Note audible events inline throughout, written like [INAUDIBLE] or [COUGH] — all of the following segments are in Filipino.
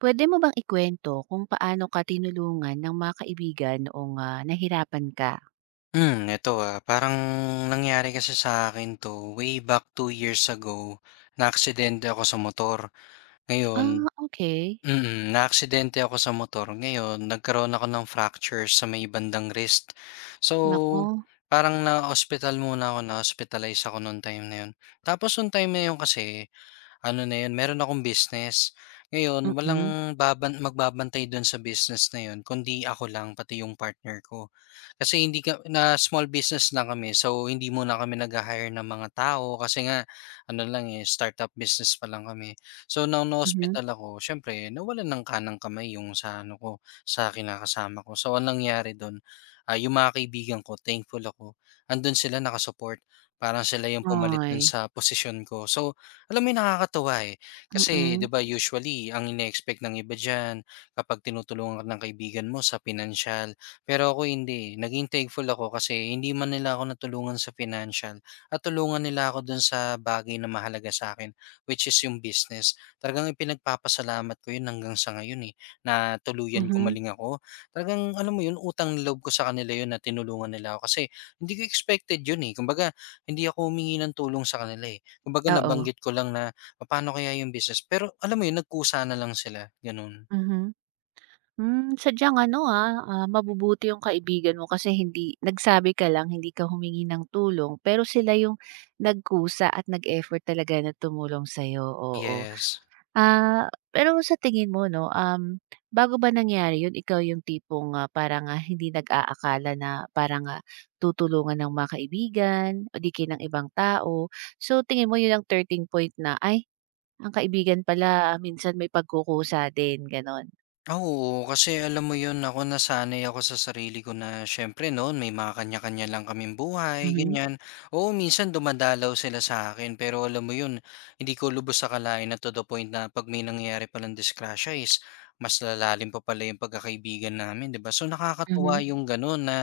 Puwede mo bang ikwento kung paano ka tinulungan ng mga kaibigan noong, nahirapan ka? Eto, parang nangyari kasi sa akin 'to way back two years ago. Naaksidente ako sa motor. Ngayon Ah, okay. Naaksidente ako sa motor, ngayon nagkaroon ako ng fracture sa may bandang wrist. So, Naku, parang na naospital muna ako, na-hospitalize ako nung time na yun. Tapos nung time na yun kasi ano na yun, meron akong business. Ngayon, mm, walang magbabantay do'n sa business na yun kundi ako lang pati yung partner ko. Kasi hindi ka na small business lang kami, so hindi muna kami nag hire ng mga tao kasi nga ano lang, eh, startup business pa lang kami. So nung mhm. na-ospital ako, siyempre nawalan ng kanang kamay yung sa ano ko, sa kinakasama ko. So ang nangyari do'n, yung mga kaibigan ko, thankful ako, ando'n sila nakasupport. Parang sila yung pumalit do'n Ay, sa posisyon ko. So alam mo yun, nakakatuwa, eh. Kasi 'di mm, ba, usually ang ine-expect ng iba diyan kapag tinutulungan ka ng kaibigan mo sa financial. Pero ako hindi, eh. Naging thankful ako kasi hindi man nila ako natulungan sa financial, at tulungan nila ako dun sa bagay na mahalaga sa akin, which is yung business. Talagang ipinagpapasalamat ko yun hanggang sa ngayon, eh, na tuluyan mhm, gumaling ako. Talagang alam mo yun, utang na loob ko sa kanila yun na tinulungan nila ako kasi hindi ko expected yun, eh. Kumbaga hindi ako humingi ng tulong sa kanila, eh. Kumbaga oo, nabanggit ko lang na, paano kaya yung business, pero alam mo yun, nagkusa na lang sila, ganun. mhm. Sadyang ano, mabubuti yung kaibigan mo kasi hindi nagsabi ka lang, hindi ka humingi ng tulong pero sila yung nagkusa at nag-effort talaga na tumulong sa'yo, oo. Yes. Ah, Pero sa tingin mo 'no, bago ba nangyari yun ikaw yung tipong, parang, hindi nag-aakala na parang, tutulungan ng mga kaibigan o di kaya ng ibang tao. So tingin mo yun ang turning point na, "Ay, ang kaibigan pala minsan may pagkukusa din." Gano'n? Ah, oo, kasi alam mo 'yun, ako nasanay ako sa sarili ko na siyempre noon may mga kanya-kanya lang kaming buhay, Mhm, ganyan. Oo, minsan dumadalaw sila sa'kin, pero alam mo 'yun, hindi ko lubos akalain na to the point na 'pag may nangyayari palang disgrasya is mas lalalim pa pala 'yung pagkakaibigan namin, 'di ba? So, nakakatuwa mhm, 'yung gano'n na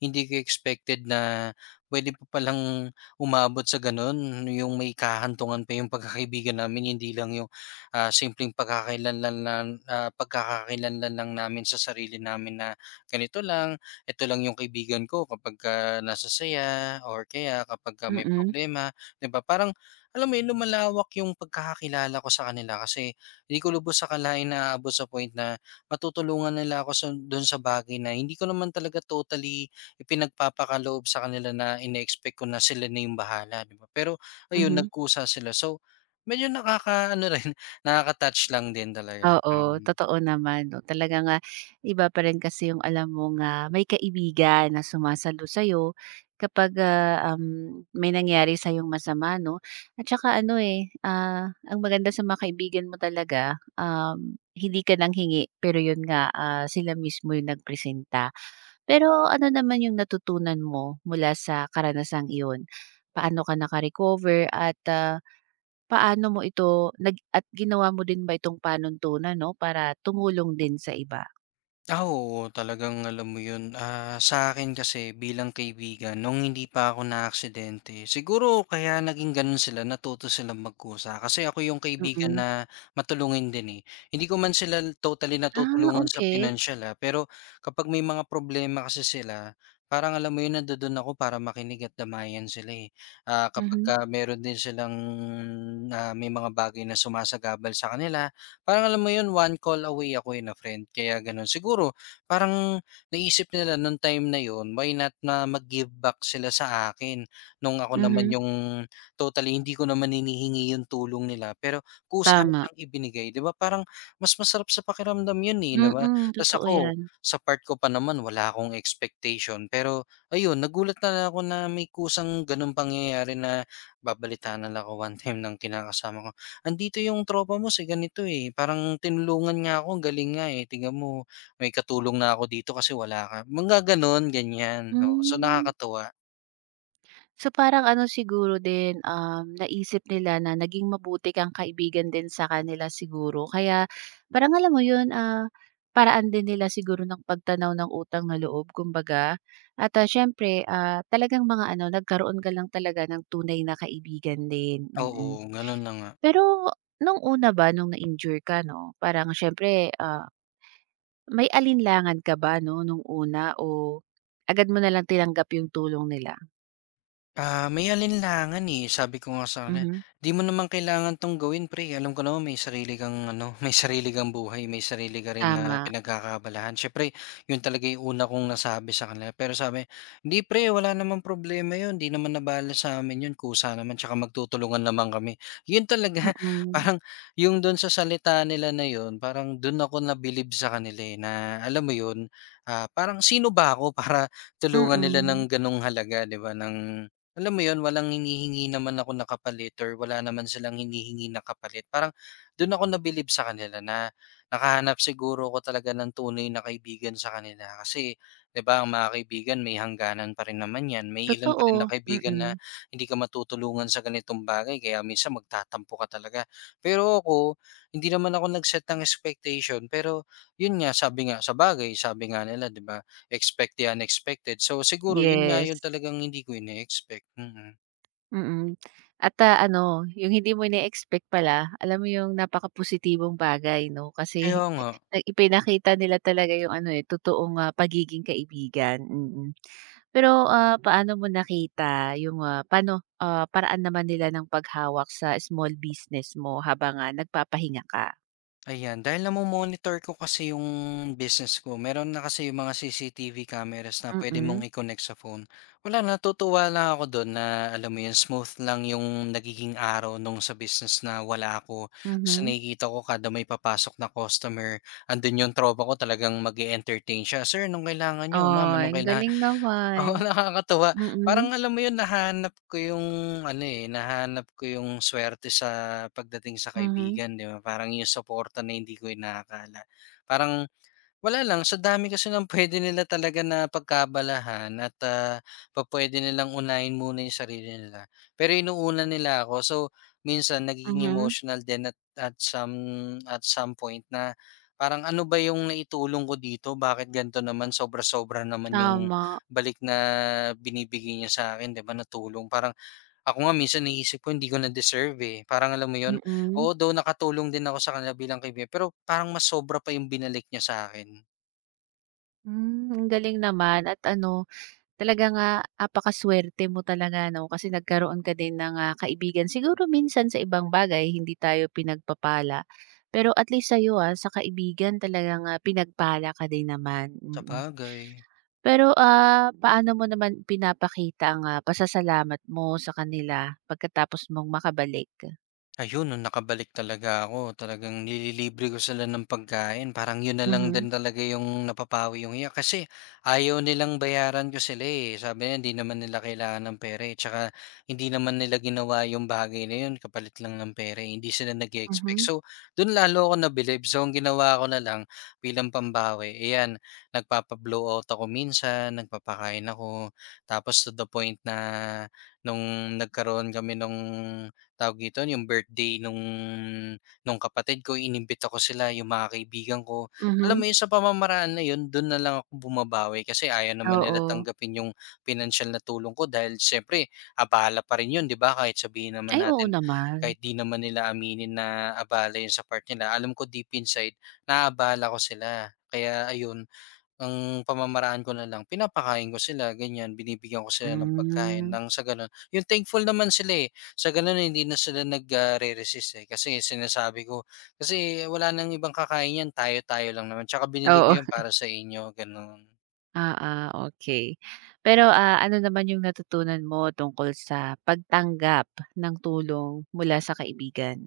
hindi ko expected na pwede pa palang umabot sa gano'n, 'yung may kahantungan pa 'yung pagkakaibigan namin, hindi lang 'yung simpleng pagkakakilanlan lang, pagkakakilanlan lang namin sa sarili namin na ganito lang, ito lang yung kaibigan ko kapagka nasa saya or kaya kapagka may mm, problema, 'di ba? Parang alam mo yun, lumalawak yung pagkakakilala ko sa kanila kasi hindi ko lubos sa kalain na aabot sa point na matutulungan nila ako sa, doon sa bagay na hindi ko naman talaga totally ipinagpapakaloob sa kanila na ina-expect ko na sila na yung bahala, di ba? Pero ayun, mhm. nagkusa sila. So, medyo nakakaano rin, [LAUGHS] nakaka-touch lang din talaga, Oo, totoo naman 'no. Talaga nga iba pa rin kasi yung alam mong, nga, may kaibigan na sumasalo sa'yo kapag, may nangyari sa yung masama 'no. At saka ano, eh, ang maganda sa mga kaibigan mo talaga, hindi ka nang hingi pero yun nga, sila mismo yung nagpresenta. Pero ano naman yung natutunan mo mula sa karanasang iyon? Paano ka naka-recover at, paano mo ito at ginawa mo din ba itong panuntunan 'no, para tumulong din sa iba? Oo talagang alam mo yun, sa'kin kasi bilang kaibigan nung hindi pa ako naaksidente, siguro kaya naging ganun sila, natuto silang magkusa kasi ako yung kaibigan Mm. na matulungin din, eh. Hindi ko man sila totally Ah, natutulungan sa okey. pinansiyal, pero kapag may mga problema kasi sila, parang alam mo yun, nandudun ako para makinig at damayan sila, eh. Ah, Mhm, kapagka meron din silang, may mga bagay na sumasagabal sa kanila, parang alam mo 'yun, one call away ako, eh, na friend kaya gano'n. Siguro parang naisip nila nung time na 'yun, why not na mag-give back sila sa akin nung ako naman mhm. yung totally hindi ko naman hinihingi yung tulong nila, pero kusa Tama. nilang ibinigay, 'di ba? Parang mas masarap sa pakiramdam 'yun, eh, 'di ba? Mm, Ta's totoo ako, 'yan. sa part ko pa naman wala akong expectation, pero ayun, nagulat na lang ako na may kusang gano'ng pangyayari na babalitaan na lang ako one time ng kinakasama ko. "Andito yung tropa mo sa ganito, eh, parang tinulungan nga ako, ang galing nga, eh, tingnan mo may katulong na ako dito kasi wala ka." Mga gano'n, ganyan, oo. So Hmm. nakakatuwa, So, parang ano siguro din, naisip nila na naging mabuti kang kaibigan din sa kanila siguro. Kaya parang alam mo yun, paraan din nila siguro ng pagtanaw ng utang na loob kumbaga. At, siyempre, talagang mga ano, nagkaroon ka lang talaga ng tunay na kaibigan din, mm. oo, Mm. gano'n na nga. Pero nung una ba, nung na-injure ka 'no, parang siyempre, may alinlangan ka ba 'no, nung una o agad mo na lang tinanggap yung tulong nila? Ah, may alinlangan, eh. Sabi ko nga sa kanya, Mhm, "'Di mo naman kailangan 'tong gawin pre, alam ko naman may sarili kang ano, [LAUGHS] may sarili kang buhay, may sarili ka rin na tama. pinagkakabalahan syempre." 'Yun talaga yung una kong nasabi sa kanila, pero sabi, "Hindi pre, wala namang problema 'yun, 'di naman nabala sa'min 'yun, kusa naman, tsaka magtutulungan naman kami." 'Yun talaga. [LAUGHS] Mm, Parang yung dun sa salita nila na 'yun, parang dun ako nabilib sa kanila, eh, na alam mo 'yun, parang sino ba ako [LAUGHS] para tulungan nila mm. ng gano'ng halaga, 'di ba, ng alam mo yon, walang hinihingi naman ako na kapalit or wala naman silang hinihingi na kapalit. Parang do'n ako nabilib sa kanila na nakahanap siguro ako talaga ng tunay na kaibigan sa kanila. Kasi 'di ba, ang mga kaibigan may hangganan pa rin naman 'yan. May ilan pa rin na Totoo, kaibigan na mm. hindi ka matutulungan sa ganitong bagay kaya minsan magtatampo ka talaga. Pero ako, hindi naman ako nag-set ng expectation, pero 'yun nga, sabi nga, sa bagay sabi nga nila 'di ba, expect the unexpected. So siguro yun nga, Yes, yun talagang hindi ko ine-expect, mm. mm. At, ano, yung hindi mo ine-expect pala, alam mo yung napakapositibong bagay 'no, Kaya kasi nga, [LAUGHS] na ipinakita nila talaga yung ano, eh, totoong, pagiging kaibigan, mm. Pero, paano mo nakita yung, paano, paraan naman nila ng paghawak sa small business mo habang, nagpapahinga ka? ayan. Dahil namo-monitor ko kasi yung business ko, meron na kasi yung mga CCTV cameras na pwede mong Mm, i-connect sa phone. Wala, natutuwa lang ako dun na alam mo yun, smooth lang yung nagiging araw nung sa business na wala ako. Kasi mhm. nakikita ko kada may papasok na customer, andun yung tropa ko, talagang mag-e-entertain siya, "Sir, anong kailangan nyo? Ma'am, Ay, anong ang kaila—" galing Oo, [LAUGHS] naman. nakakatuwa. Parang Mm, alam mo 'yun, nahanap ko yung ano, eh, nahanap ko yung suwerte sa pagdating sa mhm. kaibigan, 'di ba? Parang yung suporta na hindi ko inaakala. Parang wala lang, sa dami kasi ng pwede nila talaga na pagkabalahan at, pa pwede nilang unahin muna yung sarili nila. Pero inuuna nila ako. So, minsan nagiging Mhm, emotional din at some point na parang, "Ano ba yung naitulong ko dito? Bakit ganito naman? Sobra-sobra naman yung tama, balik na binibigay niya sa akin 'di ba, na tulong." Parang ako nga minsan iniisip ko hindi ko na-deserve, eh. Parang alam mo yun? mm. Oo, though nakatulong din ako sa kanila bilang kaibigan, pero parang mas sobra pa yung binalik niya sa akin. Ang galing naman at ano, talaga nga apakasuwerte mo talaga 'no, kasi nagkaroon ka din ng, kaibigan. Siguro minsan sa ibang bagay hindi tayo pinagpapala, pero at least sa'yo, sa kaibigan talagang, pinagpala ka din naman, mm. Sabagay. Pero, paano mo naman pinapakita ang, pasasalamat mo sa kanila pagkatapos mong makabalik? Ayun, nung nakabalik talaga ako, talagang nililibre ko sila ng pagkain parang yun na lang Mhm, din talaga yung napapawi yung iya kasi ayaw nilang bayaran ko sila, eh. Sabi nila hindi naman nila kailangan ng pera, eh, tsaka hindi naman nila ginawa yung bagay na yun kapalit lang ng pera, eh, hindi sila nag expect. mhm, So, dun lalo ako nabilib. So, ang ginawa ko na lang bilang pambawi, ayan, nagpapa-blowout ako minsan, nagpapakain ako tapos to the point na nung nagkaroon kami nung tawag dito, yung birthday nung kapatid ko, inimbita ko sila, yung mga kaibigan ko. mhm, Alam mo yun, sa pamamaraan na yun, dun na lang ako bumabawi kasi ayaw naman nila oo. tanggapin yung financial na tulong ko dahil siyempre, abala pa rin yun, di ba? Kahit sabihin naman Ay, oo natin, naman. kahit di naman nila aminin na abala yun sa part nila, alam ko deep inside, naabala ko sila. Kaya ayun, ang pamamaraan ko na lang pinapakain ko sila ganyan, binibigyan ko sila ng pagkain Hmm. nang sa gano'n yung thankful naman sila, eh. Sa gano'n hindi na sila nag, re-resist, eh, kasi sinasabi ko, "Kasi wala nang ibang kakain yan, tayo-tayo lang naman 'tsaka binili Oo, ko yan para sa inyo." Gano'n. oo, okay. Pero, ano naman yung natutunan mo tungkol sa pagtanggap ng tulong mula sa kaibigan?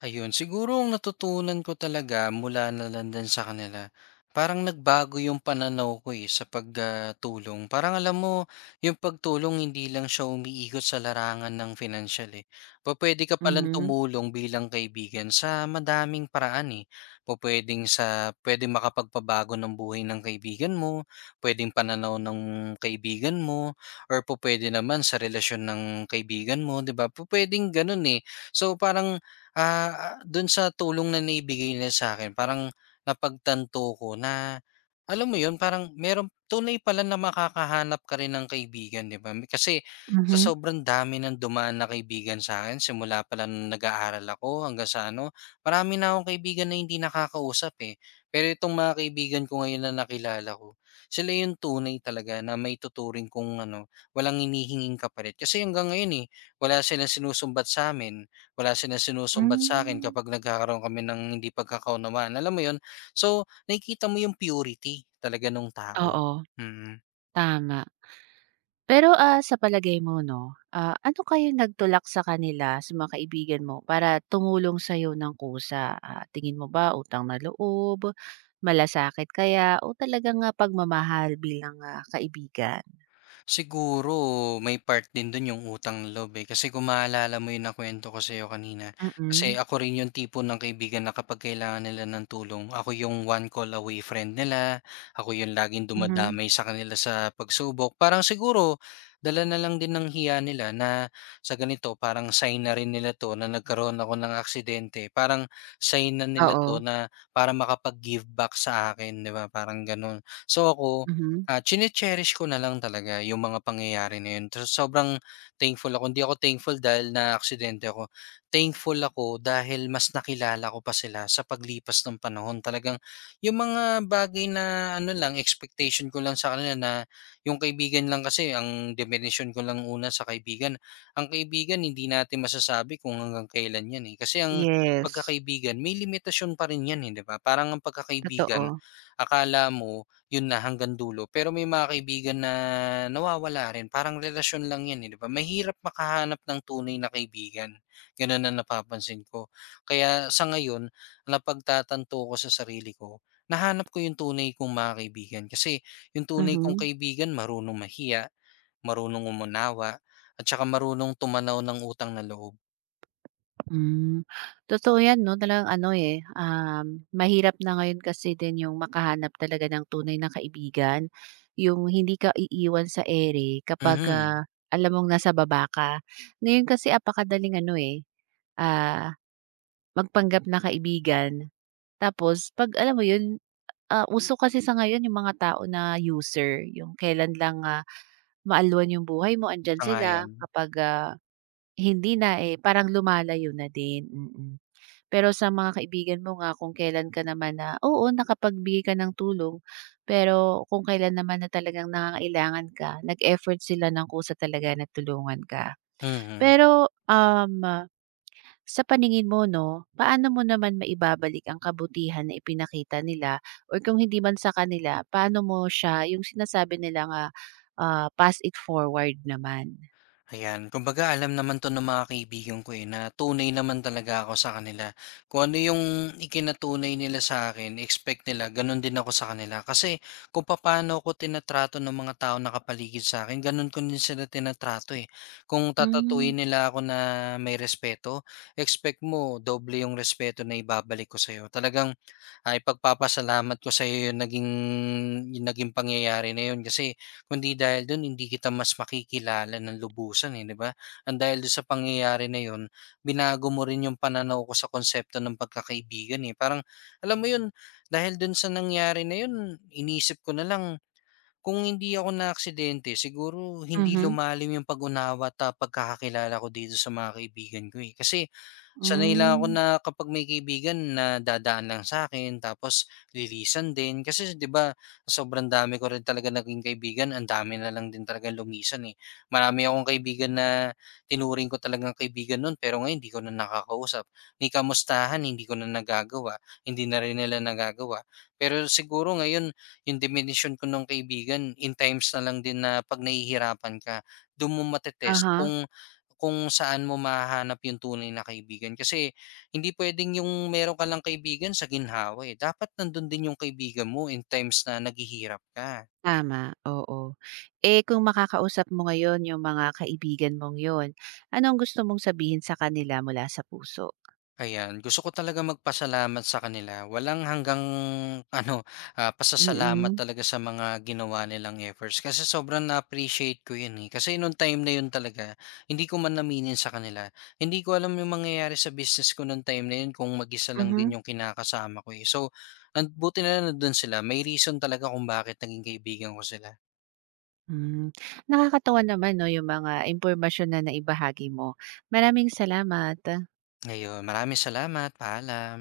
Ayun, siguro ang natutunan ko talaga mula na lang din sa kanila, parang nagbago yung pananaw ko, eh, sa pagtulong. Parang alam mo, yung pagtulong hindi lang siya umiikot sa larangan ng financial, eh. Pwede ka palang Mhm, tumulong bilang kaibigan sa madaming paraan, eh. Pwedeng sa, pwedeng makapagpabago ng buhay ng kaibigan mo, pwedeng pananaw ng kaibigan mo, or pwede naman sa relasyon ng kaibigan mo, di ba? Pwedeng ganun, eh. So parang do'n sa tulong na naibigay nila sa akin parang napagtanto ko na, alam mo 'yun, parang meron tunay pala na makakahanap ka rin ng kaibigan, 'di ba? Kasi sa mhm. sobrang dami ng dumaan na kaibigan sa'kin simula pa lang nung nag-aaral ako hanggang sa ano, marami na akong kaibigan na hindi nakakausap, eh. Pero itong mga kaibigan ko ngayon na nakilala ko, sila 'yung tunay talaga na may maituturing kung ano, walang hinihinging kapalit. Kasi hanggang ngayon, eh, wala silang sinusumbat sa sa'min wala silang sinusumbat sa akin Hmm, kapag nagkakaroon kami ng hindi pagkakaunawaan, alam mo 'yun? So, nakikita mo yung purity talaga nung tao, oo, mm. tama. Pero, sa palagay mo 'no, ano kaya nagtulak sa kanila, sa mga kaibigan mo para tumulong sa'yo ng kusa? Tingin mo ba utang na loob, malasakit kaya o talagang, pagmamahal bilang, kaibigan? Siguro may part din dun yung utang loob, eh, kasi kung maalala mo yung nakuwento ko sa'yo kanina, kasi Mm, ako rin yung tipo ng kaibigan na kapag kailangan nila ng tulong, ako yung one call away friend nila, ako yung laging mhm. dumadamay sa kanila sa pagsubok. Parang siguro dala na lang din ng hiya nila na sa ganito parang sign na rin nila 'to na nagkaroon ako ng aksidente, parang sign na nila Oo, 'to na para makapag-give back sa akin, 'di ba, parang gano'n. So, ako mhm. Chine-cherish ko na lang talaga yung mga pangyayari na yun. So, sobrang thankful ako. Hindi ako thankful dahil na naaksidente ako. Thankful ako dahil mas nakilala ko pa sila sa paglipas ng panahon. Talagang yung mga bagay na ano lang, expectation ko lang sa kanila na yung kaibigan lang kasi, ang definition ko lang una sa kaibigan. Ang kaibigan, hindi natin masasabi kung hanggang kailan yan, eh. Kasi ang Yes, pagkakaibigan, may limitasyon pa rin yan, eh, di ba? Parang ang pagkakaibigan, totoo. akala mo yun na, hanggang dulo. Pero may mga kaibigan na nawawala rin, parang relasyon lang 'yan, eh, 'di ba? Mahirap makahanap ng tunay na kaibigan, gano'n na napapansin ko. Kaya sa ngayon, napagtatanto ko sa sarili ko, nahanap ko yung tunay kong mga kaibigan kasi yung tunay kong Mhm, kaibigan marunong mahiya, marunong umunawa, at saka marunong tumanaw ng utang na loob. hmm. Totoo 'yan 'no, talagang ano, eh, mahirap na ngayon kasi din yung makahanap talaga ng tunay na kaibigan, yung hindi ka iiwan sa ere kapag, Mhm, alam mong nasa baba ka. Ngayon kasi apakadaling ano, eh, ah, magpanggap na kaibigan tapos 'pag alam mo yun, uso kasi sa ngayon yung mga tao na user, yung kailan lang, maalwan yung buhay mo andiyan sila sang-ayon. kapag, hindi na, eh, parang lumalayo na din, mm. Pero sa mga kaibigan mo nga kung kailan ka naman na oo, nakapagbigay ka ng tulong, pero kung kailan naman na talagang nangangailangan ka, nag-effort sila ng kusa talaga na tulungan ka. Mhm. Pero, sa paningin mo 'no, paano mo naman maibabalik ang kabutihan na ipinakita nila or kung hindi man sa kanila, paano mo siya yung sinasabi nila nga pass it forward naman? Ayan, kumbaga alam naman 'to ng mga kaibigan ko, eh, na tunay naman talaga ako sa kanila. Kung ano yung ikinatunay nila sa akin, expect nila gano'n din ako sa kanila. Kasi kung papaano ko tinatrato ng mga tao taong nakapaligid sa'kin, gano'n ko din sila tinatrato, eh. Kung Hmm, tatatuuin nila ako na may respeto, expect mo doble yung respeto na ibabalik ko sa'yo. Talagang, ay pagpapasalamat ko sa'yo yung naging pangyayari na yun kasi kundi dahil do'n hindi kita mas makikilala ng lubusan, eh, 'di ba? Ang dahil do'n sa pangyayari na 'yun, binago mo rin 'yung pananaw ko sa konsepto ng pagkakaibigan, eh. Parang alam mo 'yun, dahil do'n sa nangyari na 'yun, inisip ko na lang kung hindi ako naka-aksidente, siguro hindi mhm, lumalim yung pag-unawa at, pagkakakilala ko dito sa mga kaibigan ko, eh. Kasi sanay lang ako hmm. na kapag may kaibigan na dadaan lang sa akin, tapos lilisan din. Kasi 'di ba, sobrang dami ko rin talaga naging kaibigan, ang dami na lang din talagang lumisan, eh. Marami akong kaibigan na tinuring ko talagang kaibigan no'n pero ngayon hindi ko na nakakausap. Ni kamustahan hindi ko na nagagawa, hindi na rin nila nagagawa. Pero siguro ngayon yung definition ko nung kaibigan in times na lang din na 'pag nahihirapan ka, dun mo mate-test Aha, kung saan mo mahahanap yung tunay na kaibigan. Kasi hindi pwedeng yung meron ka lang kaibigan sa ginhawa, eh, dapat nandun din yung kaibigan mo in times na naghihirap ka. tama, oo. Eh, kung makakausap mo ngayon yung mga kaibigan mong yun, anong gusto mong sabihin sa kanila mula sa puso? Ayan, gusto ko talaga magpasalamat sa kanila. Walang hanggang ano, pasasalamat Mm, talaga sa mga ginawa nilang efforts kasi sobrang na-appreciate ko 'yun, eh. Kasi nung time na 'yun talaga, hindi ko man aminin sa kanila. Hindi ko alam yung mangyayari sa business ko nung time na 'yun kung mag-isa lang mhm, din yung kinakasama ko, eh. So, ang buti na lang nando'n sila. May reason talaga kung bakit naging kaibigan ko sila. hmm. Nakakatuwa naman 'no, yung mga impormasyon na naibahagi mo. Maraming salamat. Ayun, maraming salamat. Paalam.